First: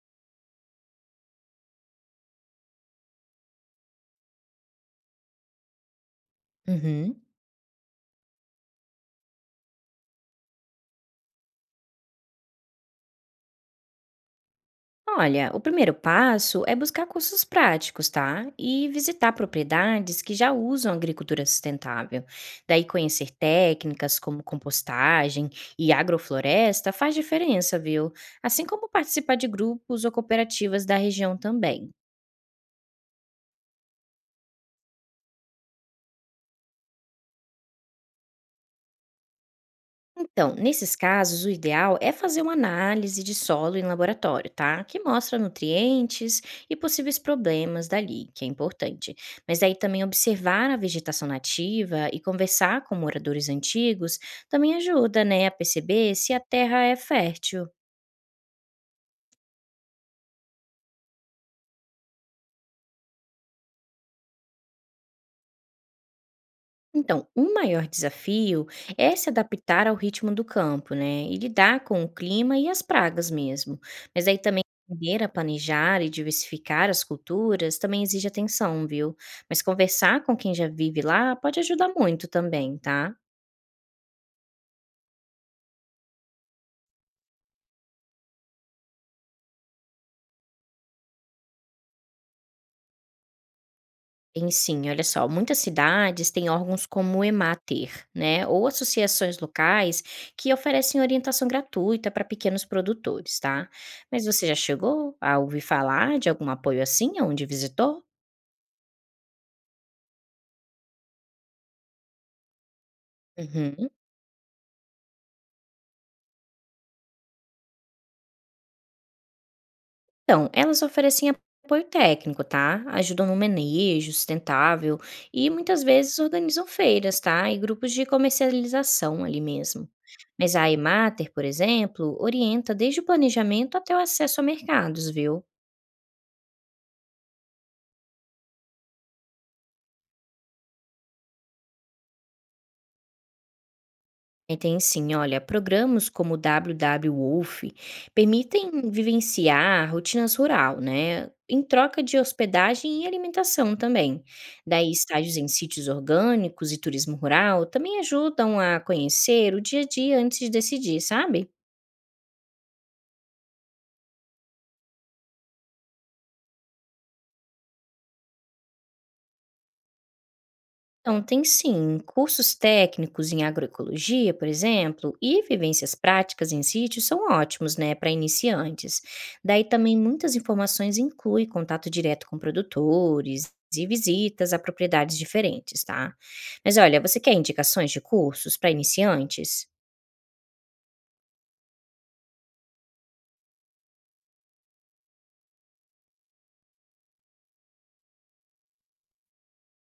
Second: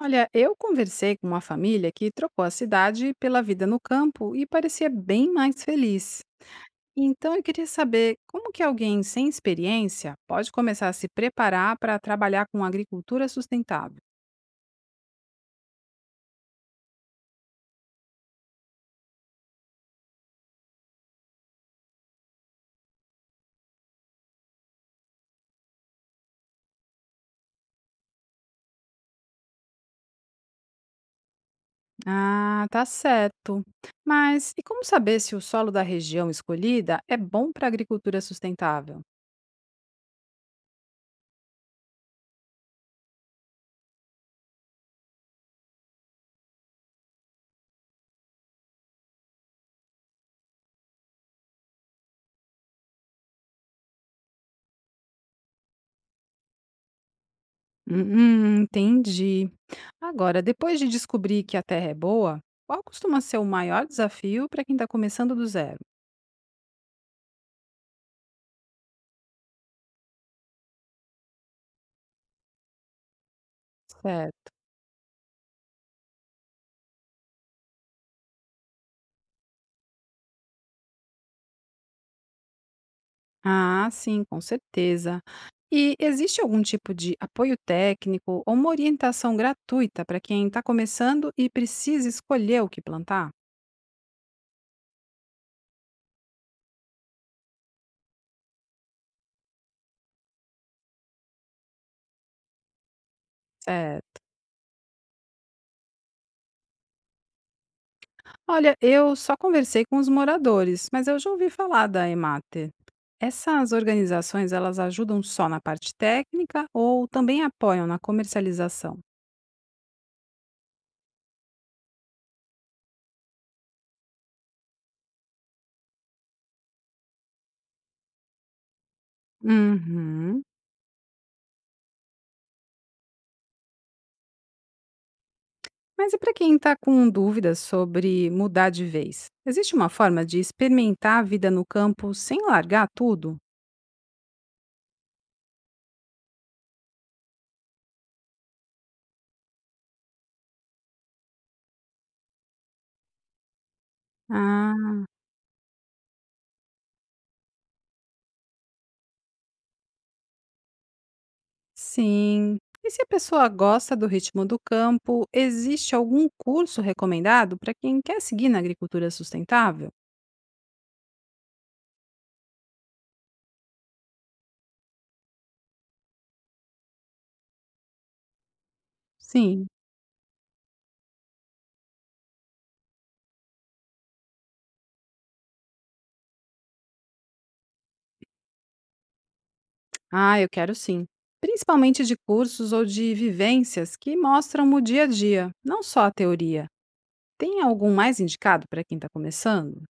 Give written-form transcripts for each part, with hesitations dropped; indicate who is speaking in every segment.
Speaker 1: Olha, eu conversei com uma família que trocou a cidade pela vida no campo e parecia bem mais feliz.
Speaker 2: Uhum.
Speaker 1: Então eu queria saber como que alguém sem experiência pode começar a se preparar para trabalhar com agricultura sustentável.
Speaker 2: Olha, o primeiro passo é buscar cursos práticos, tá? E visitar propriedades que já usam agricultura sustentável. Daí conhecer técnicas como compostagem e agrofloresta faz diferença, viu? Assim como participar de grupos ou cooperativas da região também.
Speaker 1: Ah, tá certo. Mas e como saber se o solo da região escolhida é bom para agricultura sustentável?
Speaker 2: Então, nesses casos, o ideal é fazer uma análise de solo em laboratório, tá? Que mostra nutrientes e possíveis problemas dali, que é importante. Mas aí também observar a vegetação nativa e conversar com moradores antigos também ajuda, né, a perceber se a terra é fértil.
Speaker 1: Entendi. Agora, depois de descobrir que a terra é boa, qual costuma ser o maior desafio para quem está começando do zero?
Speaker 2: Então, o maior desafio é se adaptar ao ritmo do campo, né? E lidar com o clima e as pragas mesmo. Mas aí
Speaker 1: Certo.
Speaker 2: também aprender a planejar e diversificar as culturas também exige atenção, viu? Mas conversar com quem já vive lá pode ajudar muito também, tá?
Speaker 1: Ah, sim, com certeza. E existe algum tipo de apoio técnico ou uma orientação gratuita para quem está começando e precisa escolher o que plantar?
Speaker 2: Tem sim, olha só, muitas cidades têm órgãos como o EMATER, né, ou associações locais que oferecem orientação gratuita para pequenos produtores, tá?
Speaker 1: Certo.
Speaker 2: Mas você já chegou a ouvir falar de algum apoio assim onde visitou?
Speaker 1: Olha, eu só conversei com os moradores, mas eu já ouvi falar da Emater. Essas
Speaker 2: Uhum.
Speaker 1: organizações, elas ajudam só na parte técnica ou também apoiam na comercialização?
Speaker 2: Então, elas oferecem apoio técnico, tá? Ajudam no manejo sustentável e muitas vezes organizam feiras, tá? E grupos de comercialização ali mesmo.
Speaker 1: Uhum.
Speaker 2: Mas a Emater, por exemplo, orienta desde o planejamento até o acesso a mercados, viu?
Speaker 1: Mas e para quem está com dúvidas sobre mudar de vez? Existe uma forma de experimentar a vida no campo sem largar tudo?
Speaker 2: E tem sim, olha, programas como o WW Wolf permitem vivenciar rotinas rural, né? Em troca de hospedagem e alimentação também.
Speaker 1: Ah,
Speaker 2: Daí, estágios em sítios orgânicos e turismo rural também ajudam a conhecer o dia a dia antes de decidir, sabe?
Speaker 1: sim. E se a pessoa gosta do ritmo do campo, existe algum curso recomendado para quem quer seguir na agricultura sustentável?
Speaker 2: Então, tem sim. Cursos técnicos em agroecologia, por exemplo, e vivências práticas em sítios são ótimos, né, para iniciantes. Daí
Speaker 1: Sim.
Speaker 2: também muitas informações incluem contato direto com produtores e visitas a propriedades diferentes, tá? Mas olha, você quer indicações de cursos para iniciantes?
Speaker 1: Ah, eu quero sim. Principalmente de cursos ou de vivências que mostram o dia a dia, não só a teoria. Tem algum mais indicado para quem está começando?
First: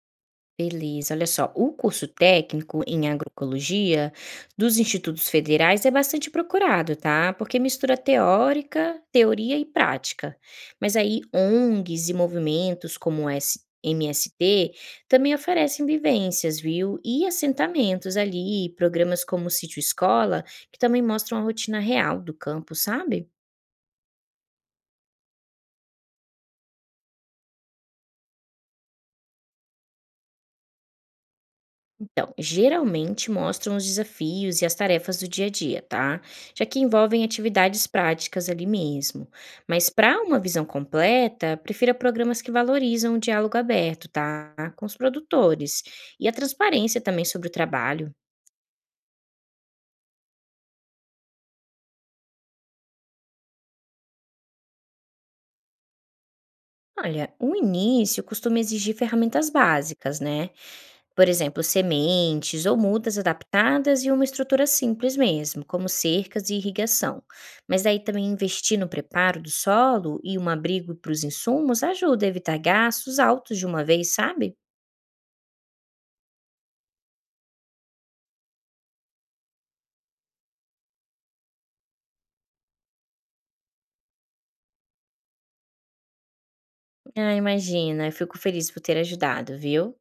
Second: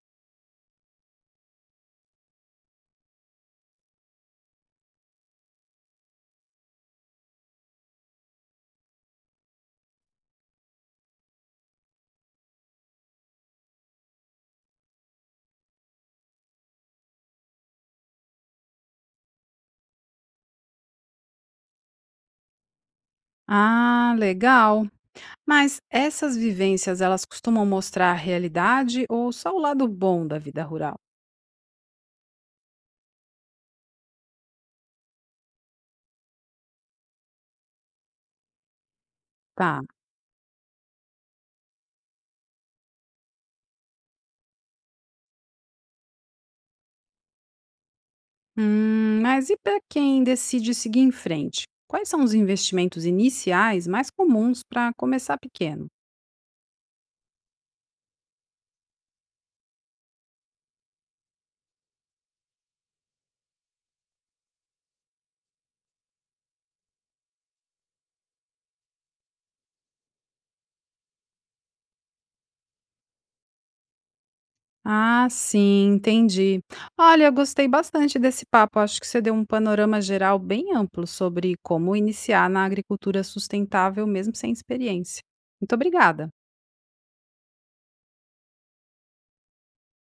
Speaker 2: Beleza, olha só, o curso técnico em agroecologia dos institutos federais é bastante procurado, tá? Porque mistura teórica, teoria e prática. Mas aí ONGs e movimentos como o S MST também oferecem vivências, viu? E assentamentos ali, programas como Sítio Escola, que também mostram a rotina real do campo, sabe?
Speaker 1: Ah, legal. Mas essas vivências, elas costumam mostrar a realidade ou só o lado bom da vida rural?
Speaker 2: Então, geralmente mostram os desafios e as tarefas do dia a dia, tá? Já que envolvem atividades práticas ali mesmo.
Speaker 1: Tá.
Speaker 2: Mas para uma visão completa, prefira programas que valorizam o diálogo aberto, tá? Com os produtores e a transparência também sobre o trabalho.
Speaker 1: Mas e para quem decide seguir em frente? Quais são os investimentos iniciais mais comuns para começar pequeno?
Speaker 2: Olha, o início costuma exigir ferramentas básicas, né? Por exemplo, sementes ou mudas adaptadas e uma estrutura simples mesmo, como cercas e irrigação. Mas daí também investir no preparo do solo e um abrigo para os insumos ajuda a evitar gastos altos de uma vez, sabe?
Speaker 1: Ah, sim, entendi. Olha, eu gostei bastante desse papo. Acho que você deu um panorama geral bem amplo sobre como iniciar na agricultura sustentável mesmo sem experiência. Muito obrigada.
Speaker 2: Ah, imagina, eu fico feliz por ter ajudado, viu?